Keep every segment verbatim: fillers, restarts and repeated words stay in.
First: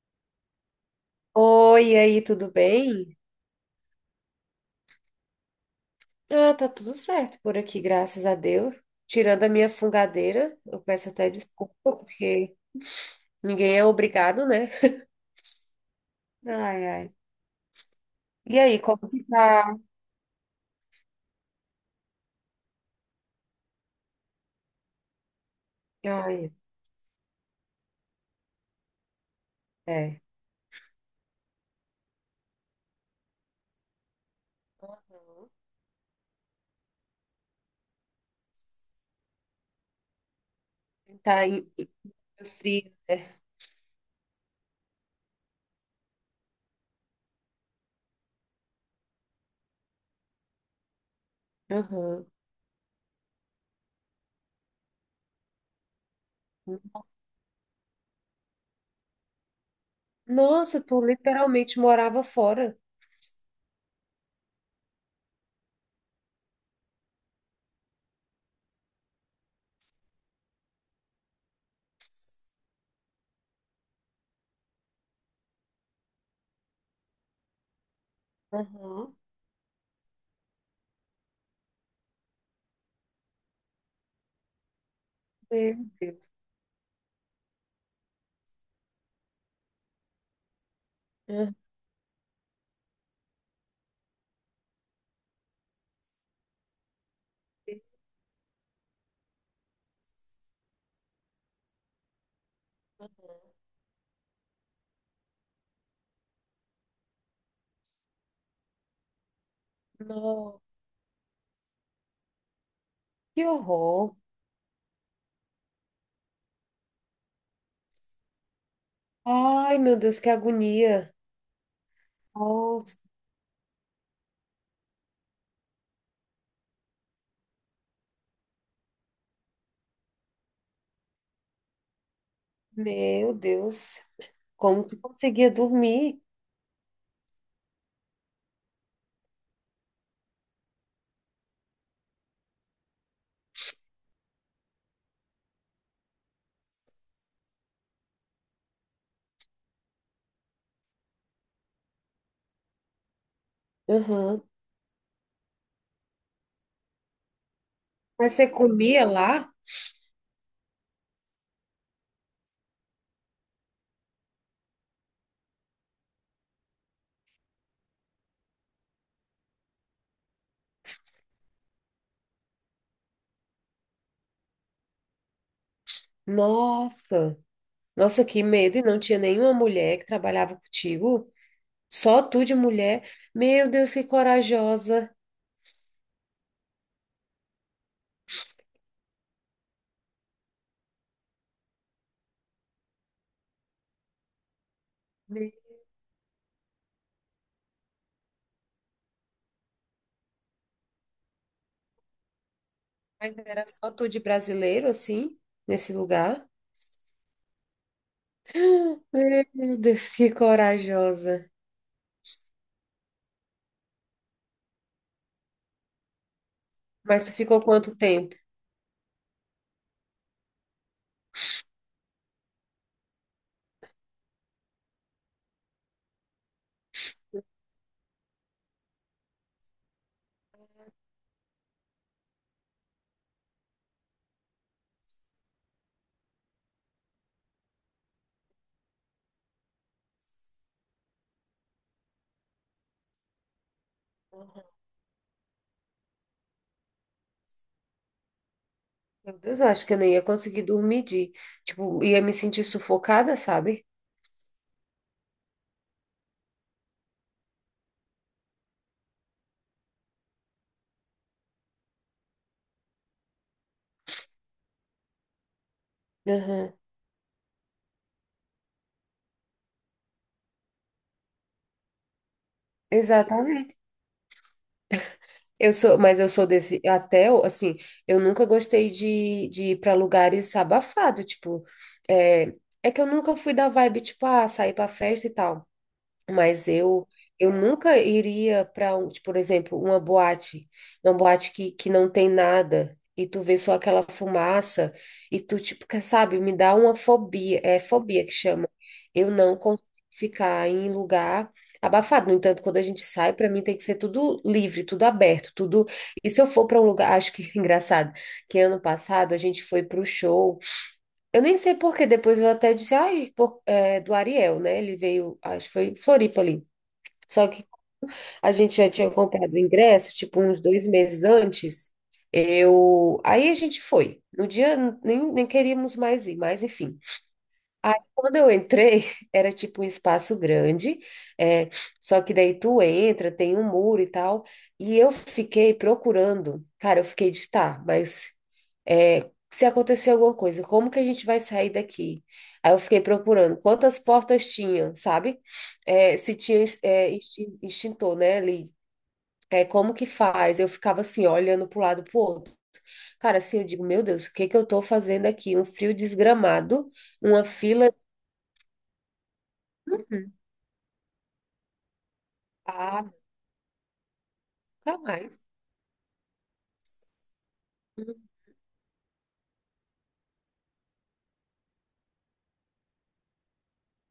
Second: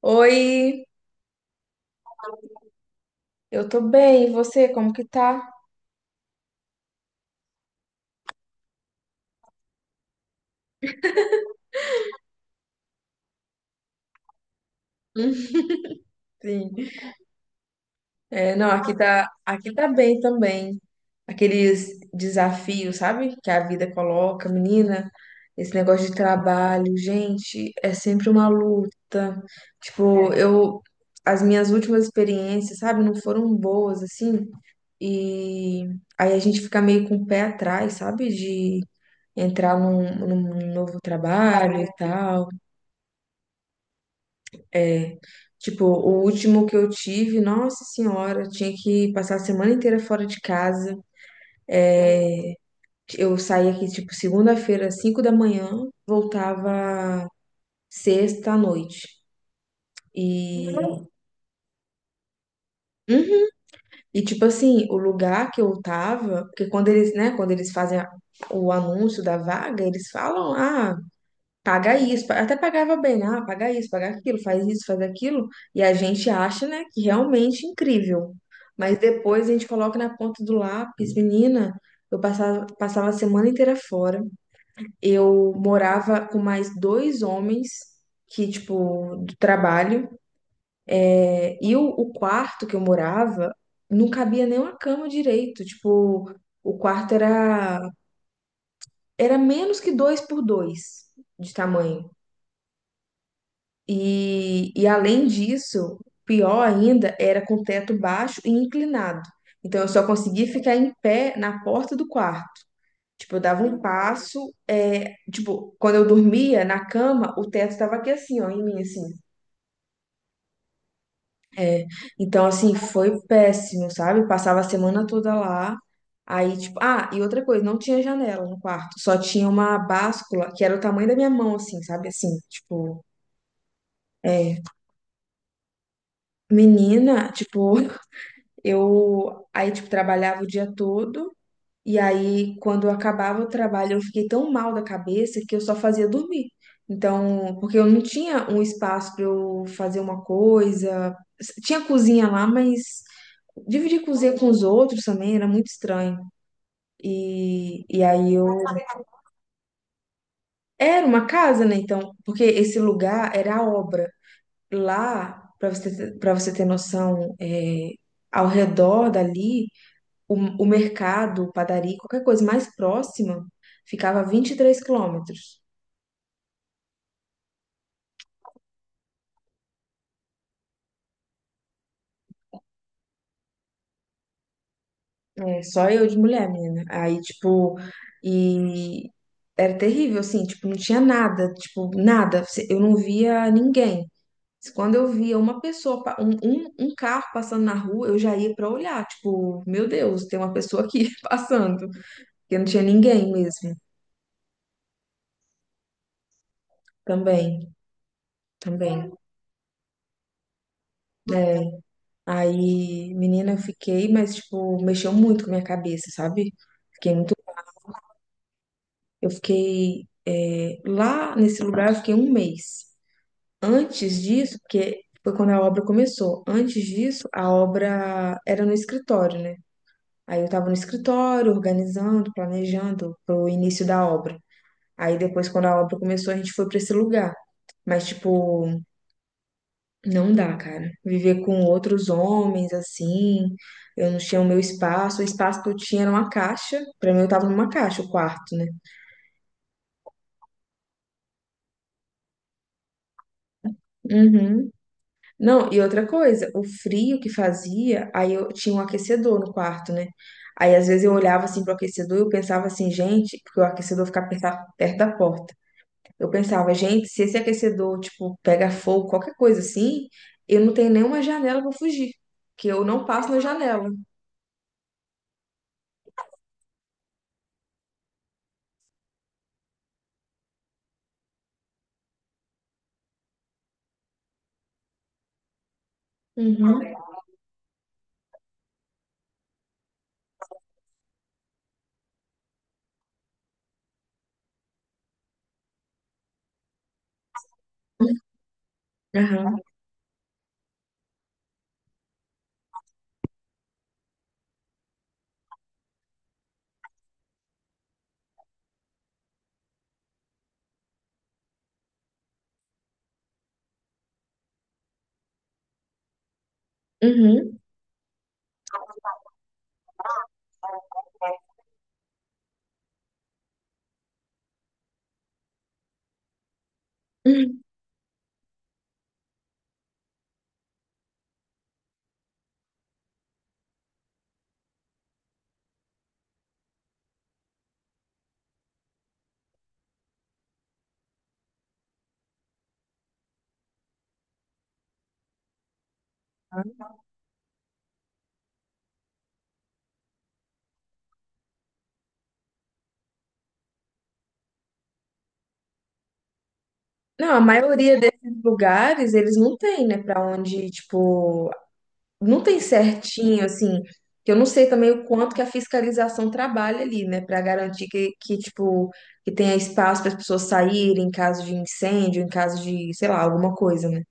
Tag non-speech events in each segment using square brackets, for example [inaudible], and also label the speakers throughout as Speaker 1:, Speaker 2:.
Speaker 1: Oi,
Speaker 2: Oi, e aí, tudo bem?
Speaker 1: eu tô bem, e você, como que tá?
Speaker 2: Ah, tá tudo certo por aqui, graças a Deus. Tirando a minha fungadeira, eu peço até desculpa, porque ninguém é obrigado, né?
Speaker 1: Hum. Sim.
Speaker 2: Ai, ai.
Speaker 1: É,
Speaker 2: E
Speaker 1: não,
Speaker 2: aí,
Speaker 1: aqui
Speaker 2: como que
Speaker 1: tá, aqui
Speaker 2: tá?
Speaker 1: tá bem também. Aqueles desafios, sabe, que a vida coloca, menina, esse negócio de
Speaker 2: Ai,
Speaker 1: trabalho, gente, é sempre uma luta.
Speaker 2: é.
Speaker 1: Tipo, eu, as minhas últimas experiências, sabe, não foram boas, assim,
Speaker 2: Aham.
Speaker 1: e aí a gente fica meio com o pé atrás, sabe, de entrar num, num novo
Speaker 2: Tá em,
Speaker 1: trabalho e
Speaker 2: em
Speaker 1: tal.
Speaker 2: frio, né?
Speaker 1: É, tipo, o último que eu tive, nossa senhora, tinha que passar a semana inteira fora de casa.
Speaker 2: Aham.
Speaker 1: Eu saía aqui, tipo, segunda-feira, cinco da manhã, voltava sexta à noite. E,
Speaker 2: Nossa, tu literalmente morava fora.
Speaker 1: Uhum. E tipo assim, o lugar que eu tava, porque quando eles, né, quando eles fazem a- o anúncio da vaga, eles falam, ah, paga isso, pa- até pagava bem, ah, paga isso, paga aquilo, faz isso, faz aquilo, e a gente acha, né, que realmente é incrível. Mas
Speaker 2: Aham.
Speaker 1: depois a gente coloca na ponta do lápis, menina, eu passava, passava a semana inteira fora. Eu
Speaker 2: Meu
Speaker 1: morava
Speaker 2: Deus.
Speaker 1: com mais dois homens que, tipo, do trabalho,
Speaker 2: Aham.
Speaker 1: é, e o, o quarto que eu morava não cabia nem uma cama direito, tipo, o quarto era, era menos que dois por dois de tamanho. E, e além disso, pior ainda, era com teto baixo e inclinado. Então eu só conseguia
Speaker 2: Nossa,
Speaker 1: ficar em pé na porta do quarto. Tipo, eu
Speaker 2: que
Speaker 1: dava um
Speaker 2: horror.
Speaker 1: passo, é, tipo, quando eu dormia na cama, o teto tava aqui assim, ó, em mim, assim.
Speaker 2: Ai, meu Deus, que agonia.
Speaker 1: Então, assim,
Speaker 2: Oh,
Speaker 1: foi péssimo, sabe? Passava a semana toda lá. Aí, tipo, ah, e outra coisa, não tinha janela no quarto, só tinha uma báscula que era o tamanho da minha mão, assim, sabe? Assim, tipo,
Speaker 2: meu Deus.
Speaker 1: é,
Speaker 2: Como que conseguia dormir?
Speaker 1: menina, tipo. Eu aí, tipo, trabalhava o dia todo, e aí, quando eu acabava o trabalho, eu fiquei tão mal da cabeça que eu só fazia dormir. Então, porque eu não tinha um espaço para eu fazer uma coisa. Tinha cozinha lá, mas dividir cozinha
Speaker 2: Aham.
Speaker 1: com os outros também era muito estranho. E, e
Speaker 2: Mas
Speaker 1: aí eu.
Speaker 2: você comia lá?
Speaker 1: Era uma casa, né? Então, porque esse lugar era a obra. Lá, para você, para você ter noção, é, ao redor dali. O, o mercado, padaria, qualquer coisa mais próxima, ficava a vinte e três quilômetros.
Speaker 2: Nossa, nossa, que medo! E não tinha nenhuma mulher que trabalhava contigo? Só tu de mulher? Meu Deus, que corajosa!
Speaker 1: É, só eu de mulher, menina. Aí, tipo, e era terrível, assim, tipo, não tinha nada, tipo, nada. Eu não via ninguém. Quando eu via
Speaker 2: Meu,
Speaker 1: uma pessoa, pa- um, um, um carro passando na rua, eu já ia pra olhar, tipo, meu Deus, tem uma pessoa aqui [laughs] passando. Porque não tinha ninguém
Speaker 2: Mas era
Speaker 1: mesmo.
Speaker 2: só tu de brasileiro, assim, nesse lugar?
Speaker 1: Também, também.
Speaker 2: Meu Deus, que corajosa!
Speaker 1: Aí, menina, eu fiquei, mas, tipo, mexeu muito com a minha cabeça, sabe? Fiquei
Speaker 2: Mas tu
Speaker 1: muito.
Speaker 2: ficou quanto tempo?
Speaker 1: Eu fiquei. É, lá nesse lugar, eu fiquei um mês. Antes disso, porque foi quando a obra começou. Antes disso, a obra era no escritório, né? Aí eu tava no escritório, organizando, planejando pro início da obra. Aí depois, quando a obra começou, a gente foi pra esse lugar. Mas, tipo. Não dá, cara. Viver com outros homens assim, eu não tinha o meu
Speaker 2: Uhum.
Speaker 1: espaço. O espaço que eu tinha era uma caixa. Pra mim, eu tava numa caixa, o quarto, né?
Speaker 2: Meu Deus, eu acho que eu nem ia conseguir dormir, de, tipo, ia me sentir sufocada, sabe?
Speaker 1: Uhum. Não, e outra coisa, o frio que fazia, aí eu tinha um aquecedor no quarto, né? Aí às vezes eu olhava assim pro aquecedor e eu pensava assim, gente, porque o aquecedor ficava perta- perto da porta. Eu
Speaker 2: Aham,
Speaker 1: pensava, gente, se esse aquecedor, tipo, pega fogo, qualquer coisa assim, eu não tenho nenhuma janela pra fugir, que eu não passo na
Speaker 2: exatamente.
Speaker 1: janela.
Speaker 2: Eu sou, mas eu sou desse, até, assim, eu nunca gostei de, de ir para lugares abafado, tipo, é, é que eu nunca fui da vibe, tipo, ah, sair pra festa e tal. Mas
Speaker 1: Uhum.
Speaker 2: eu eu nunca iria para, tipo, por exemplo, uma boate, uma boate que, que não tem nada e tu vê só aquela fumaça e tu, tipo, quer, sabe, me dá uma fobia, é fobia que chama. Eu não
Speaker 1: Aham.
Speaker 2: consigo ficar em lugar abafado. No entanto, quando a gente sai, para mim tem que ser tudo livre, tudo aberto, tudo. E se eu for para um lugar, acho que [laughs] engraçado, que ano passado a gente foi para o show, eu nem sei por quê. Depois eu até disse, ai, por- é, do Ariel, né? Ele veio, acho que foi em Floripa ali. Só
Speaker 1: Uhum.
Speaker 2: que a gente já tinha comprado o ingresso, tipo, uns dois meses antes. Eu. Aí a gente foi. No dia nem, nem queríamos mais ir, mas enfim.
Speaker 1: Uhum.
Speaker 2: Aí quando eu entrei, [laughs] era tipo um espaço grande, é, só que daí tu entra, tem um muro e tal. E eu fiquei procurando, cara, eu fiquei, de, tá, mas é, se acontecer alguma coisa, como que a gente vai sair daqui? Aí eu fiquei procurando quantas portas tinham, sabe? É, se tinha é, extin- extintor, né, ali. É, como que faz? Eu ficava assim, olhando para um lado, para o outro. Cara, assim, eu digo, meu Deus, o que que eu tô fazendo aqui? Um frio desgramado,
Speaker 1: Não, a
Speaker 2: uma fila.
Speaker 1: maioria desses lugares, eles não tem, né, pra
Speaker 2: Uhum.
Speaker 1: onde, tipo, não tem
Speaker 2: Ah,
Speaker 1: certinho, assim, que eu não sei também
Speaker 2: nunca
Speaker 1: o quanto
Speaker 2: mais.
Speaker 1: que a fiscalização trabalha ali, né, pra garantir que,
Speaker 2: Hum.
Speaker 1: que, tipo, que tenha espaço para as pessoas saírem em caso de incêndio, em caso de, sei lá, alguma coisa, né.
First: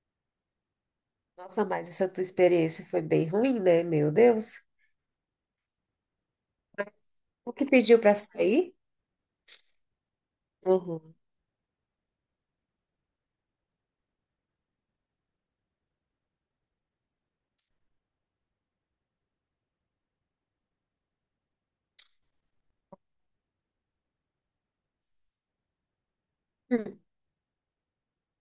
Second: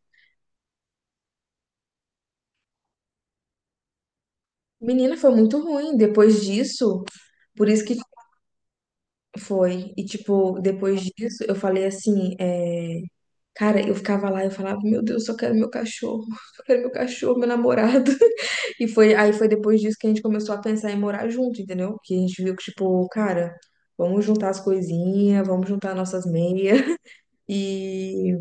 Speaker 2: Nossa, mas essa tua experiência foi bem ruim, né? Meu Deus.
Speaker 1: Menina, foi muito ruim depois disso,
Speaker 2: O que
Speaker 1: por isso que
Speaker 2: pediu para sair?
Speaker 1: foi. E, tipo, depois
Speaker 2: Uhum.
Speaker 1: disso, eu falei assim, é, cara, eu ficava lá, eu falava, meu Deus, eu só quero meu cachorro, [laughs] eu quero meu cachorro, meu namorado. E foi, aí foi depois disso que a gente começou a pensar em morar junto, entendeu? Que a gente viu que, tipo, cara, vamos juntar as coisinhas, vamos juntar nossas meias.
Speaker 2: Hum.
Speaker 1: [laughs] E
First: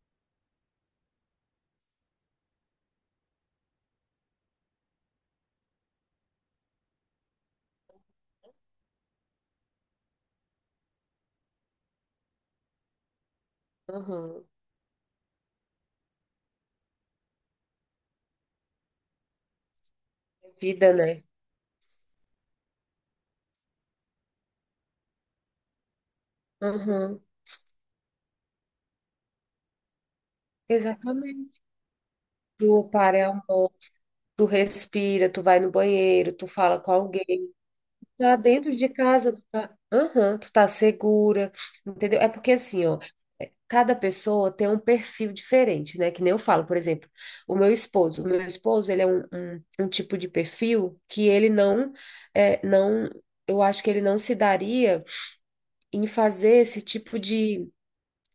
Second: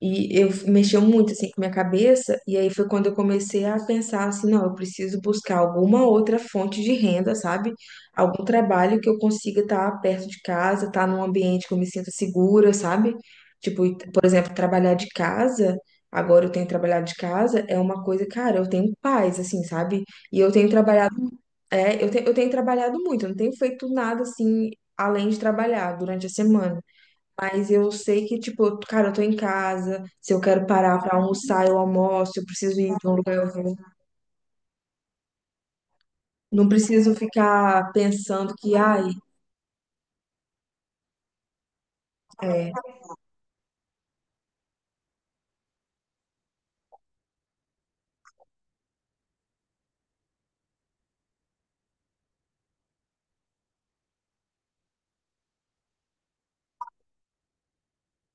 Speaker 1: e eu mexeu muito assim com minha cabeça, e aí foi quando eu comecei a pensar assim, não, eu preciso buscar alguma outra fonte de renda, sabe? Algum trabalho que eu consiga estar perto de casa, estar num ambiente que eu me sinta segura, sabe? Tipo, e- por
Speaker 2: Uhum.
Speaker 1: exemplo, trabalhar de casa, agora eu tenho trabalhado de casa, é uma coisa, cara, eu tenho paz, assim, sabe? E eu tenho
Speaker 2: Vida,
Speaker 1: trabalhado,
Speaker 2: né?
Speaker 1: é, eu tenho, eu tenho trabalhado muito, eu não tenho feito nada assim, além de trabalhar durante a semana.
Speaker 2: Uhum.
Speaker 1: Mas eu sei que, tipo, eu- cara, eu tô em casa. Se eu quero parar pra
Speaker 2: Exatamente.
Speaker 1: almoçar, eu almoço. Eu preciso
Speaker 2: Tu
Speaker 1: ir de um
Speaker 2: para
Speaker 1: lugar,
Speaker 2: um
Speaker 1: eu vou.
Speaker 2: pouco, tu respira, tu vai no banheiro, tu
Speaker 1: Não
Speaker 2: fala com
Speaker 1: preciso
Speaker 2: alguém,
Speaker 1: ficar
Speaker 2: tá
Speaker 1: pensando
Speaker 2: dentro
Speaker 1: que,
Speaker 2: de
Speaker 1: ai,
Speaker 2: casa, tu tá, aham, tu tá segura, entendeu? É porque,
Speaker 1: é.
Speaker 2: assim, ó, cada pessoa tem um perfil diferente, né? Que nem eu falo, por exemplo, o meu esposo, o meu esposo, ele é um, um, um tipo de perfil que ele não, é, não, eu acho que ele não se daria em fazer esse tipo de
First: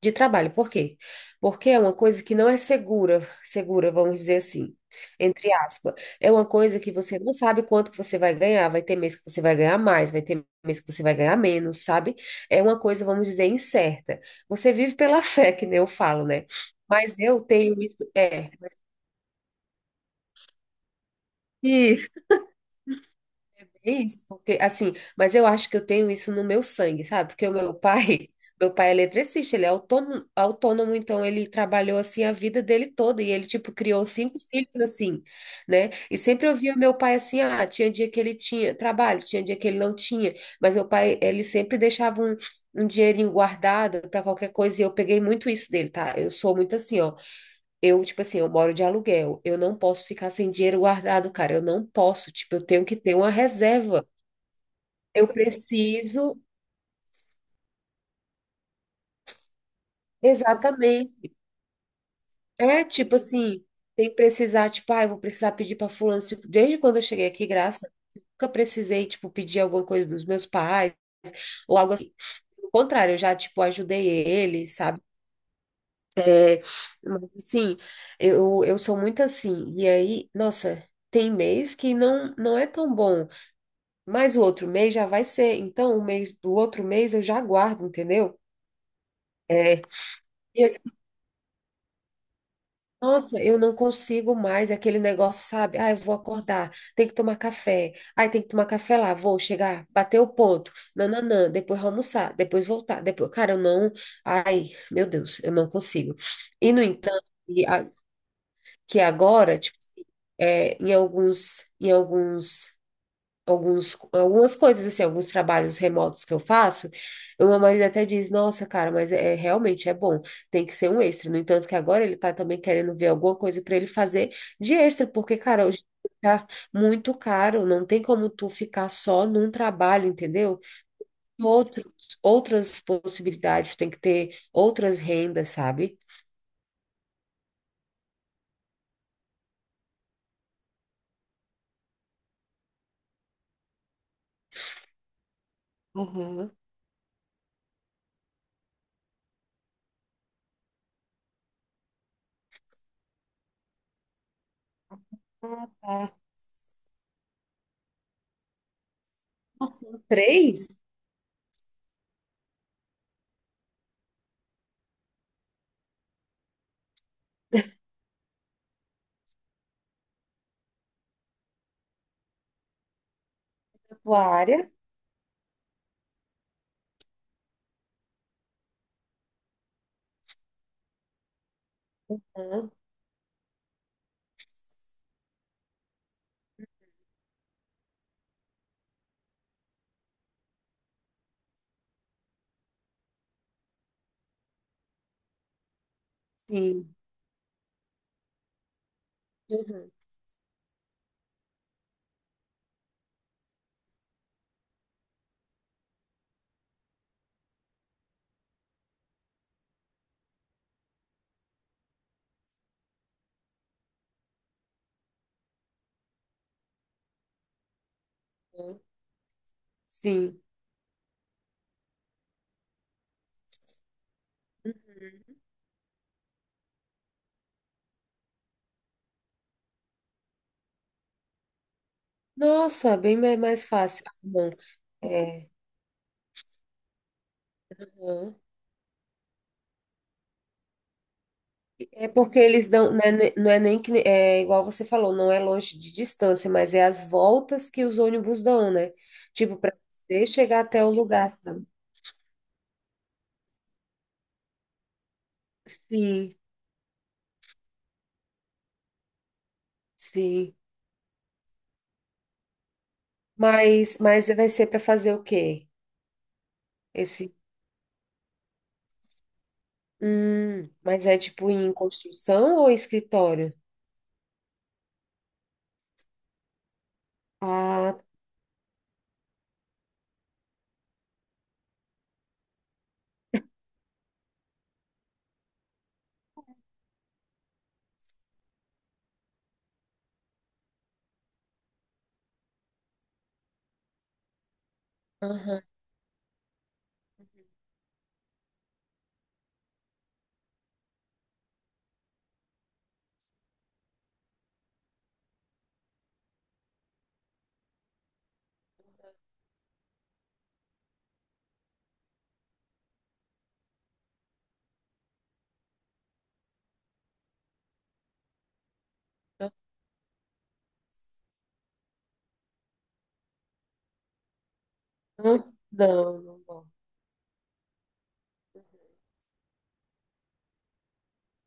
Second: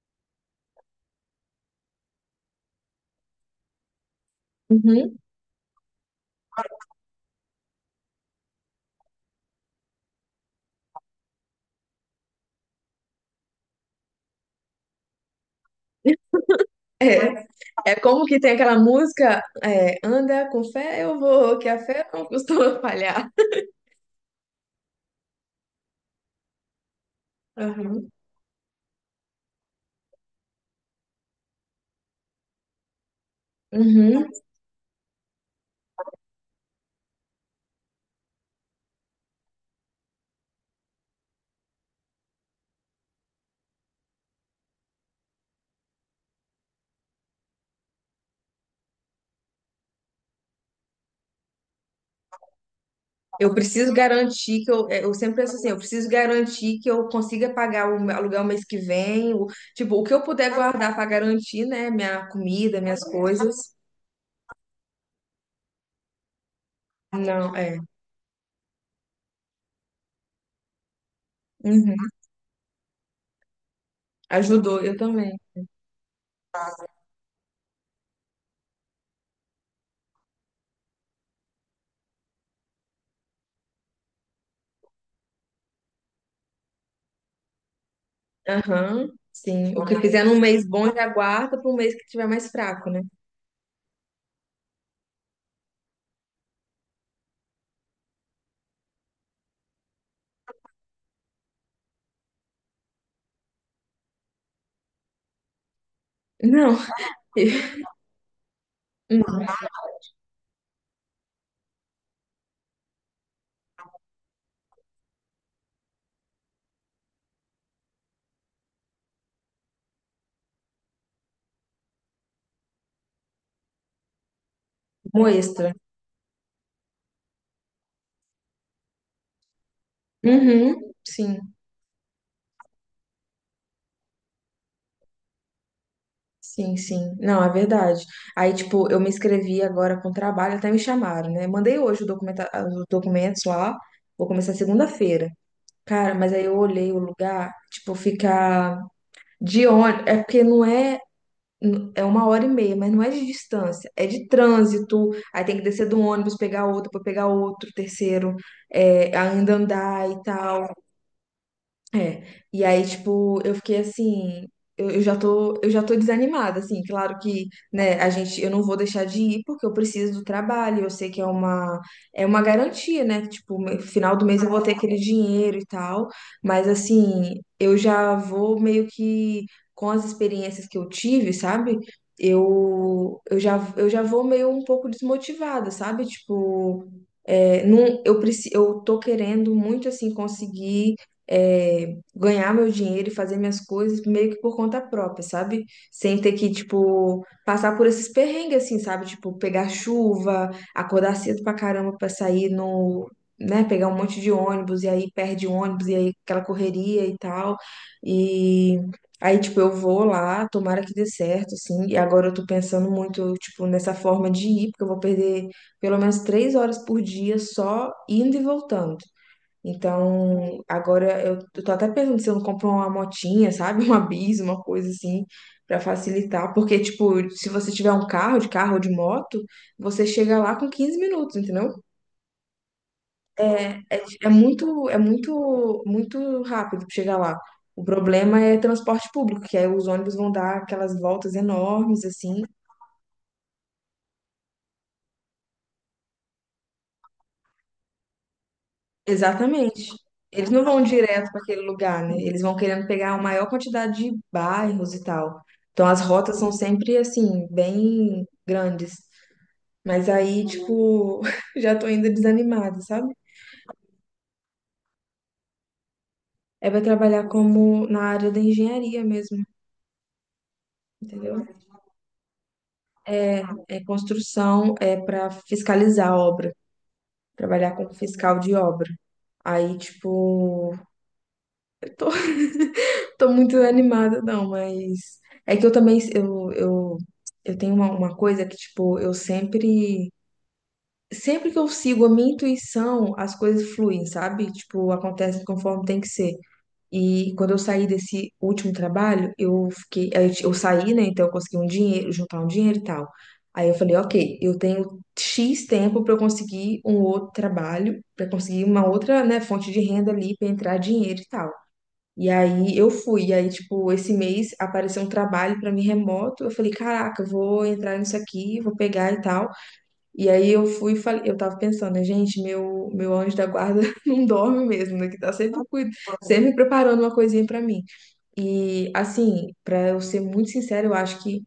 Speaker 2: de trabalho. Por quê? Porque é uma coisa que não é segura, segura, vamos dizer assim,
Speaker 1: Uhum.
Speaker 2: entre aspas. É uma coisa que você não sabe quanto que você vai ganhar, vai ter mês que você vai ganhar mais, vai ter mês que você vai ganhar menos, sabe? É uma coisa, vamos dizer, incerta. Você vive pela [laughs] fé, que nem eu falo, né?
Speaker 1: [laughs] É,
Speaker 2: Mas eu tenho
Speaker 1: é
Speaker 2: isso,
Speaker 1: como que
Speaker 2: é,
Speaker 1: tem aquela música, é, anda com fé, eu vou, que a fé
Speaker 2: mas-
Speaker 1: não costuma falhar.
Speaker 2: é isso, porque, assim, mas eu acho que eu tenho isso no meu sangue, sabe? Porque o meu
Speaker 1: Uhum.
Speaker 2: pai, [laughs] meu pai é eletricista, ele é autônomo, autônomo, então ele trabalhou assim a vida dele toda e ele tipo criou
Speaker 1: Uhum.
Speaker 2: cinco filhos assim, né? E sempre eu via meu pai assim, ah, tinha dia que ele tinha trabalho, tinha dia que ele não tinha, mas meu pai, ele sempre deixava um, um dinheirinho guardado para qualquer coisa, e eu peguei muito isso dele, tá? Eu sou muito assim, ó. Eu, tipo assim, eu moro de aluguel, eu não posso ficar sem dinheiro guardado, cara, eu não posso, tipo, eu tenho que ter uma
Speaker 1: Eu preciso
Speaker 2: reserva.
Speaker 1: garantir que eu, é, eu
Speaker 2: Eu
Speaker 1: sempre penso assim, eu preciso
Speaker 2: preciso,
Speaker 1: garantir que eu consiga pagar o meu aluguel mês que vem, o, tipo, o que eu puder guardar pra
Speaker 2: exatamente.
Speaker 1: garantir, né, minha comida,
Speaker 2: É
Speaker 1: minhas
Speaker 2: tipo
Speaker 1: coisas.
Speaker 2: assim, tem que precisar, tipo, ah, eu vou precisar pedir para fulano. se- Desde quando eu cheguei aqui,
Speaker 1: Não, é.
Speaker 2: graças a Deus, nunca precisei, tipo, pedir alguma coisa dos meus pais ou algo
Speaker 1: Uhum.
Speaker 2: assim. Pelo contrário, eu já, tipo, ajudei eles,
Speaker 1: Ajudou, eu
Speaker 2: sabe?
Speaker 1: também.
Speaker 2: Mas, assim, eu, eu sou muito assim. E aí, nossa, tem mês que não, não é tão bom, mas o outro mês já vai ser. Então, o mês do outro mês eu já guardo, entendeu?
Speaker 1: Aham, sim.
Speaker 2: É.
Speaker 1: O que fizer num mês bom já guarda para um mês que tiver mais fraco, né?
Speaker 2: Nossa, eu não consigo mais aquele negócio, sabe? Ah, eu vou acordar, tem que tomar café. Ai, tem que tomar café lá, vou chegar, bater o ponto. Nananã, depois almoçar, depois voltar, depois, cara, eu não, ai, meu Deus, eu não consigo. E
Speaker 1: Não,
Speaker 2: no entanto, e
Speaker 1: [laughs]
Speaker 2: a- que
Speaker 1: hum,
Speaker 2: agora, tipo, é, em alguns, em alguns alguns, algumas coisas, assim, alguns trabalhos remotos que eu faço, o meu marido até diz, nossa, cara, mas é é, realmente é bom, tem que ser um extra. No entanto, que agora ele tá também querendo ver alguma coisa para ele fazer de extra,
Speaker 1: um
Speaker 2: porque, cara,
Speaker 1: extra.
Speaker 2: hoje tá muito caro, não tem como tu ficar só num trabalho, entendeu?
Speaker 1: Uhum, sim,
Speaker 2: Outros, outras possibilidades, tem que ter outras rendas, sabe?
Speaker 1: sim, sim. Não, é verdade. Aí, tipo, eu me inscrevi agora com trabalho, até me chamaram, né? Mandei hoje o documenta- os documentos lá, vou começar segunda-feira. Cara, mas aí
Speaker 2: Uhum.
Speaker 1: eu olhei o lugar, tipo, ficar de ônibus. É porque não é. N- É uma hora e meia, mas não é de distância, é de trânsito. Aí tem que
Speaker 2: Ah,
Speaker 1: descer do
Speaker 2: tá.
Speaker 1: ônibus, pegar outro, para pegar outro, terceiro, é, ainda
Speaker 2: Nossa, são
Speaker 1: andar e tal.
Speaker 2: três?
Speaker 1: É, e aí, tipo, eu fiquei assim, eu, eu já tô, eu já tô, desanimada, assim, claro que, né, a gente, eu não vou deixar de ir porque eu preciso do trabalho, eu sei que é uma, é uma garantia, né, que, tipo, no
Speaker 2: A
Speaker 1: final
Speaker 2: tua
Speaker 1: do mês eu vou
Speaker 2: área.
Speaker 1: ter aquele dinheiro e tal, mas, assim, eu já vou meio que, com as experiências que eu tive, sabe,
Speaker 2: Ah,
Speaker 1: eu, eu já, eu já vou meio um pouco desmotivada, sabe, tipo... É, não, eu, preci- eu tô querendo muito assim conseguir é, ganhar meu dinheiro e fazer minhas coisas meio que por conta própria, sabe? Sem ter que,
Speaker 2: sim.
Speaker 1: tipo, passar por esses perrengues, assim, sabe? Tipo, pegar
Speaker 2: Uhum.
Speaker 1: chuva, acordar cedo pra caramba pra sair no. Né, pegar um monte de ônibus e aí perde o ônibus e aí aquela correria e tal. E aí, tipo, eu vou lá, tomara que dê certo, assim. E agora eu tô pensando muito, tipo, nessa forma de ir, porque eu vou perder pelo menos três horas por dia só indo e voltando.
Speaker 2: Sim.
Speaker 1: Então, agora eu eu tô até pensando se eu não compro uma motinha, sabe? [laughs] Uma bis, uma coisa assim,
Speaker 2: Uhum.
Speaker 1: pra facilitar. Porque, tipo, se você tiver um carro, de carro ou de moto, você chega lá com quinze minutos, entendeu?
Speaker 2: Nossa, bem mai- mais fácil. Ah,
Speaker 1: É
Speaker 2: bom,
Speaker 1: muito, é
Speaker 2: é,
Speaker 1: muito, muito rápido pra chegar lá. O
Speaker 2: aham.
Speaker 1: problema é transporte público, que aí os ônibus vão dar aquelas voltas enormes,
Speaker 2: É porque
Speaker 1: assim.
Speaker 2: eles dão, né, ne- não é nem que, ne- é igual você falou, não é longe de distância, mas é as voltas que os ônibus dão, né? Tipo, para
Speaker 1: Exatamente.
Speaker 2: você
Speaker 1: Eles
Speaker 2: chegar
Speaker 1: não vão
Speaker 2: até o lugar,
Speaker 1: direto para aquele
Speaker 2: sabe?
Speaker 1: lugar, né? Eles vão querendo pegar a maior quantidade de bairros e tal. Então as
Speaker 2: Sim,
Speaker 1: rotas são sempre assim, bem grandes. Mas aí,
Speaker 2: sim.
Speaker 1: tipo, [laughs] já tô ainda desanimada, sabe?
Speaker 2: Mas, mas vai ser para fazer o quê?
Speaker 1: É para trabalhar
Speaker 2: Esse,
Speaker 1: como na área da engenharia mesmo,
Speaker 2: hum, mas é
Speaker 1: entendeu?
Speaker 2: tipo em construção ou escritório?
Speaker 1: É construção, é para fiscalizar a obra, trabalhar como
Speaker 2: Ah,
Speaker 1: fiscal de obra. Aí, tipo, [laughs] eu tô Tô muito animada, não, mas é que eu também eu, eu, eu tenho uma, uma coisa que, tipo, eu sempre sempre que eu sigo a minha intuição, as coisas fluem, sabe? Tipo, acontecem
Speaker 2: aham,
Speaker 1: conforme tem que ser. E quando eu saí desse último trabalho, eu fiquei, aí eu saí, né? Então eu consegui um dinheiro, juntar um dinheiro e tal. Aí eu falei, ok, eu tenho X tempo pra eu conseguir um outro trabalho, pra conseguir uma outra, né, fonte de renda ali, pra entrar dinheiro e tal. E aí eu fui, e aí, tipo, esse mês apareceu um trabalho pra mim remoto. Eu falei, caraca, eu vou entrar nisso aqui, vou pegar e tal.
Speaker 2: aham.
Speaker 1: E aí eu fui e falei, eu tava pensando, né, gente, meu, meu anjo da guarda [laughs] não dorme mesmo, né? Que tá sempre, cuid-
Speaker 2: Não, não,
Speaker 1: sempre
Speaker 2: não.
Speaker 1: preparando uma coisinha pra mim. E assim, pra eu ser muito sincera, eu acho que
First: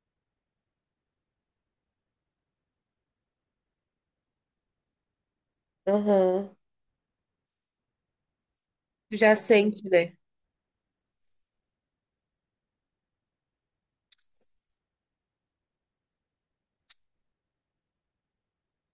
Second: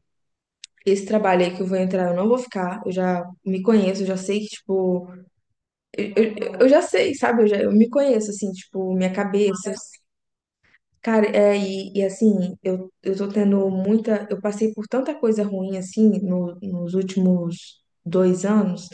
Speaker 1: esse trabalho aí que eu vou entrar, eu não vou ficar. Eu já me conheço, eu já sei que, tipo, eu, eu,
Speaker 2: Aham.
Speaker 1: eu já sei, sabe? Eu já, eu me conheço, assim, tipo, minha
Speaker 2: Tu já
Speaker 1: cabeça.
Speaker 2: sente, né?
Speaker 1: Cara, é, e, e assim, eu, eu tô tendo muita. Eu passei por tanta coisa ruim, assim, no- nos últimos dois anos,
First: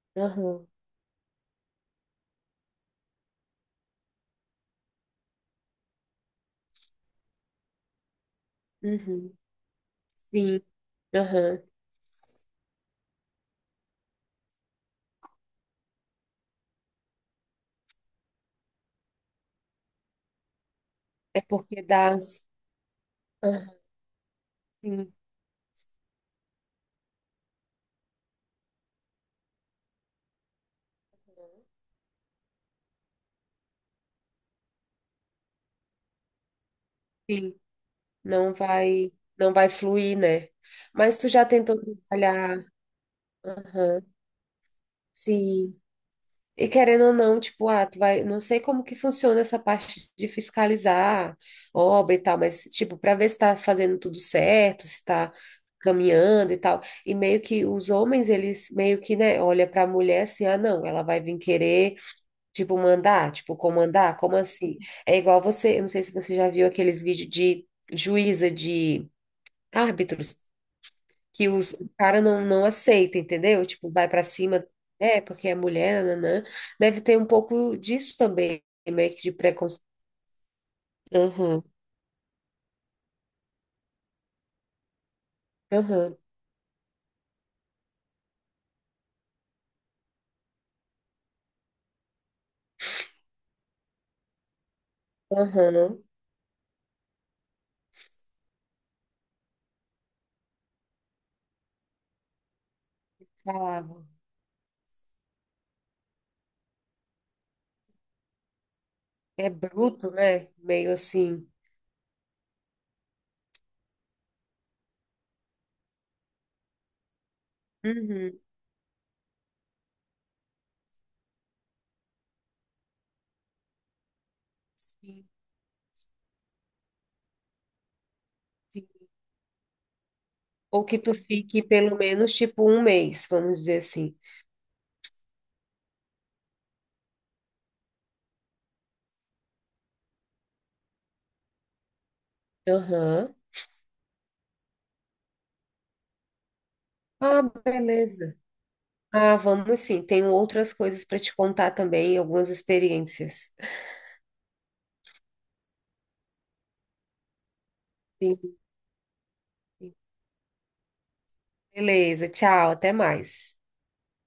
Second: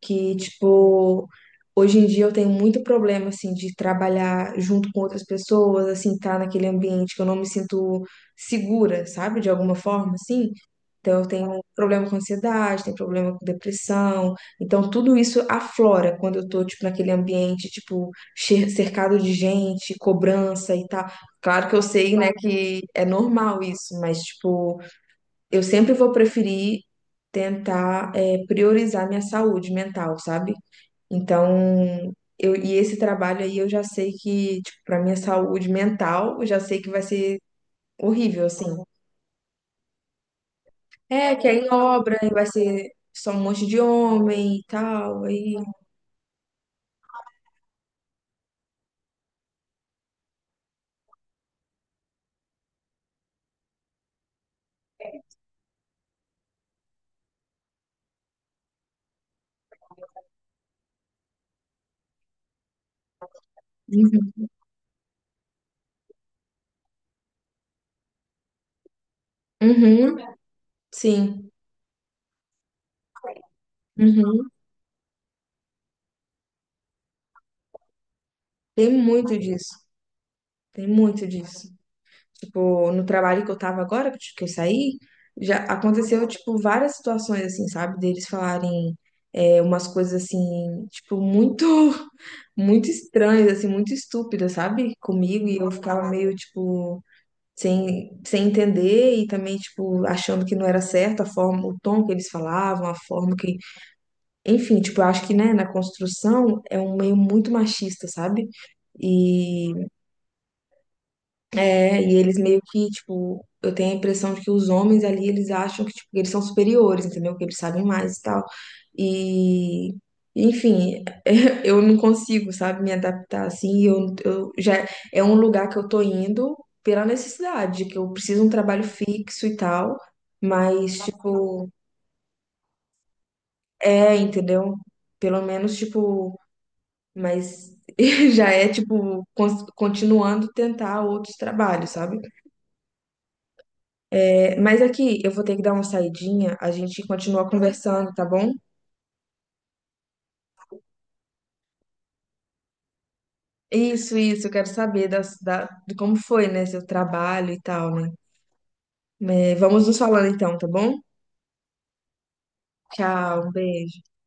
Speaker 1: que,
Speaker 2: Aham.
Speaker 1: tipo, hoje em dia eu tenho muito problema, assim, de trabalhar junto com outras pessoas, assim, tá naquele ambiente que eu não me sinto segura,
Speaker 2: Uhum.
Speaker 1: sabe? De alguma forma, assim.
Speaker 2: Sim,
Speaker 1: Então, eu tenho
Speaker 2: aham.
Speaker 1: problema com ansiedade, tenho problema com depressão. Então, tudo isso aflora quando eu tô, tipo, naquele ambiente, tipo, che- cercado de gente, cobrança e tal.
Speaker 2: É
Speaker 1: Claro que eu
Speaker 2: porque dá.
Speaker 1: sei, né,
Speaker 2: ansi-
Speaker 1: que é normal
Speaker 2: Aham,
Speaker 1: isso, mas, tipo,
Speaker 2: sim,
Speaker 1: eu sempre vou preferir tentar, é, priorizar minha saúde mental, sabe? Então, eu, e esse trabalho aí eu já sei que, tipo, pra minha saúde mental, eu já sei que vai ser
Speaker 2: sim.
Speaker 1: horrível,
Speaker 2: Não
Speaker 1: assim.
Speaker 2: vai, não vai fluir, né? Mas tu
Speaker 1: É,
Speaker 2: já
Speaker 1: que é em
Speaker 2: tentou
Speaker 1: obra, e vai
Speaker 2: trabalhar.
Speaker 1: ser só um monte de
Speaker 2: Aham,
Speaker 1: homem e tal, aí...
Speaker 2: sim. E querendo ou não, tipo, ah, tu vai. Não sei como que funciona essa parte de fiscalizar obra e tal, mas, tipo, pra ver se tá fazendo tudo certo, se tá caminhando e tal. E meio que os homens, eles meio que, né, olha pra mulher assim, ah, não, ela vai vir querer. Tipo, mandar, tipo, comandar,
Speaker 1: Uhum,
Speaker 2: como assim? É igual você, eu não sei se você já viu aqueles vídeos de juíza, de
Speaker 1: uhum,
Speaker 2: árbitros, que
Speaker 1: sim,
Speaker 2: os cara não, não aceita, entendeu? Tipo, vai pra
Speaker 1: uhum.
Speaker 2: cima, é, porque é mulher, nanã. Deve ter um pouco disso também,
Speaker 1: Tem
Speaker 2: meio que de
Speaker 1: muito disso,
Speaker 2: preconceito.
Speaker 1: tem muito
Speaker 2: Aham,
Speaker 1: disso. Tipo, no trabalho que eu tava agora, que eu saí, já
Speaker 2: aham,
Speaker 1: aconteceu, tipo, várias situações, assim, sabe? Deles falarem é, umas coisas, assim, tipo, muito, [laughs] muito estranhas, assim, muito estúpidas, sabe? Comigo, e eu
Speaker 2: aham,
Speaker 1: ficava meio, tipo, sem, sem entender e também, tipo, achando que não era certo a forma, o tom que eles falavam, a forma que...
Speaker 2: falava.
Speaker 1: Enfim, tipo, eu acho que, né, na construção é um meio muito machista, sabe?
Speaker 2: É bruto, né? Meio assim.
Speaker 1: É, e eles meio que, tipo, eu tenho a impressão de que os homens ali, eles acham que, tipo, que eles são superiores, entendeu? Que eles sabem mais e
Speaker 2: Uhum.
Speaker 1: tal. E, enfim, [laughs] eu não consigo, sabe, me adaptar assim. Eu, eu já É
Speaker 2: Sim,
Speaker 1: um lugar que eu tô indo pela necessidade, que eu preciso de um trabalho
Speaker 2: sim.
Speaker 1: fixo e tal,
Speaker 2: Ou
Speaker 1: mas,
Speaker 2: que tu fique
Speaker 1: tipo,
Speaker 2: pelo menos, tipo, um mês, vamos dizer assim.
Speaker 1: é, entendeu? Pelo menos, tipo, mas [laughs] já é, tipo, cons- continuando tentar outros trabalhos, sabe?
Speaker 2: Aham.
Speaker 1: Mas aqui eu vou ter que dar uma saidinha, a gente
Speaker 2: Ah,
Speaker 1: continua conversando, tá
Speaker 2: beleza.
Speaker 1: bom?
Speaker 2: Ah, vamos sim. Tenho outras coisas para te contar também, algumas experiências.
Speaker 1: Isso, isso, eu quero saber das, da, de como foi, né, seu trabalho e tal, né?
Speaker 2: Sim.
Speaker 1: É, vamos nos falando então, tá bom?
Speaker 2: Beleza, tchau, até
Speaker 1: Tchau, um
Speaker 2: mais.
Speaker 1: beijo.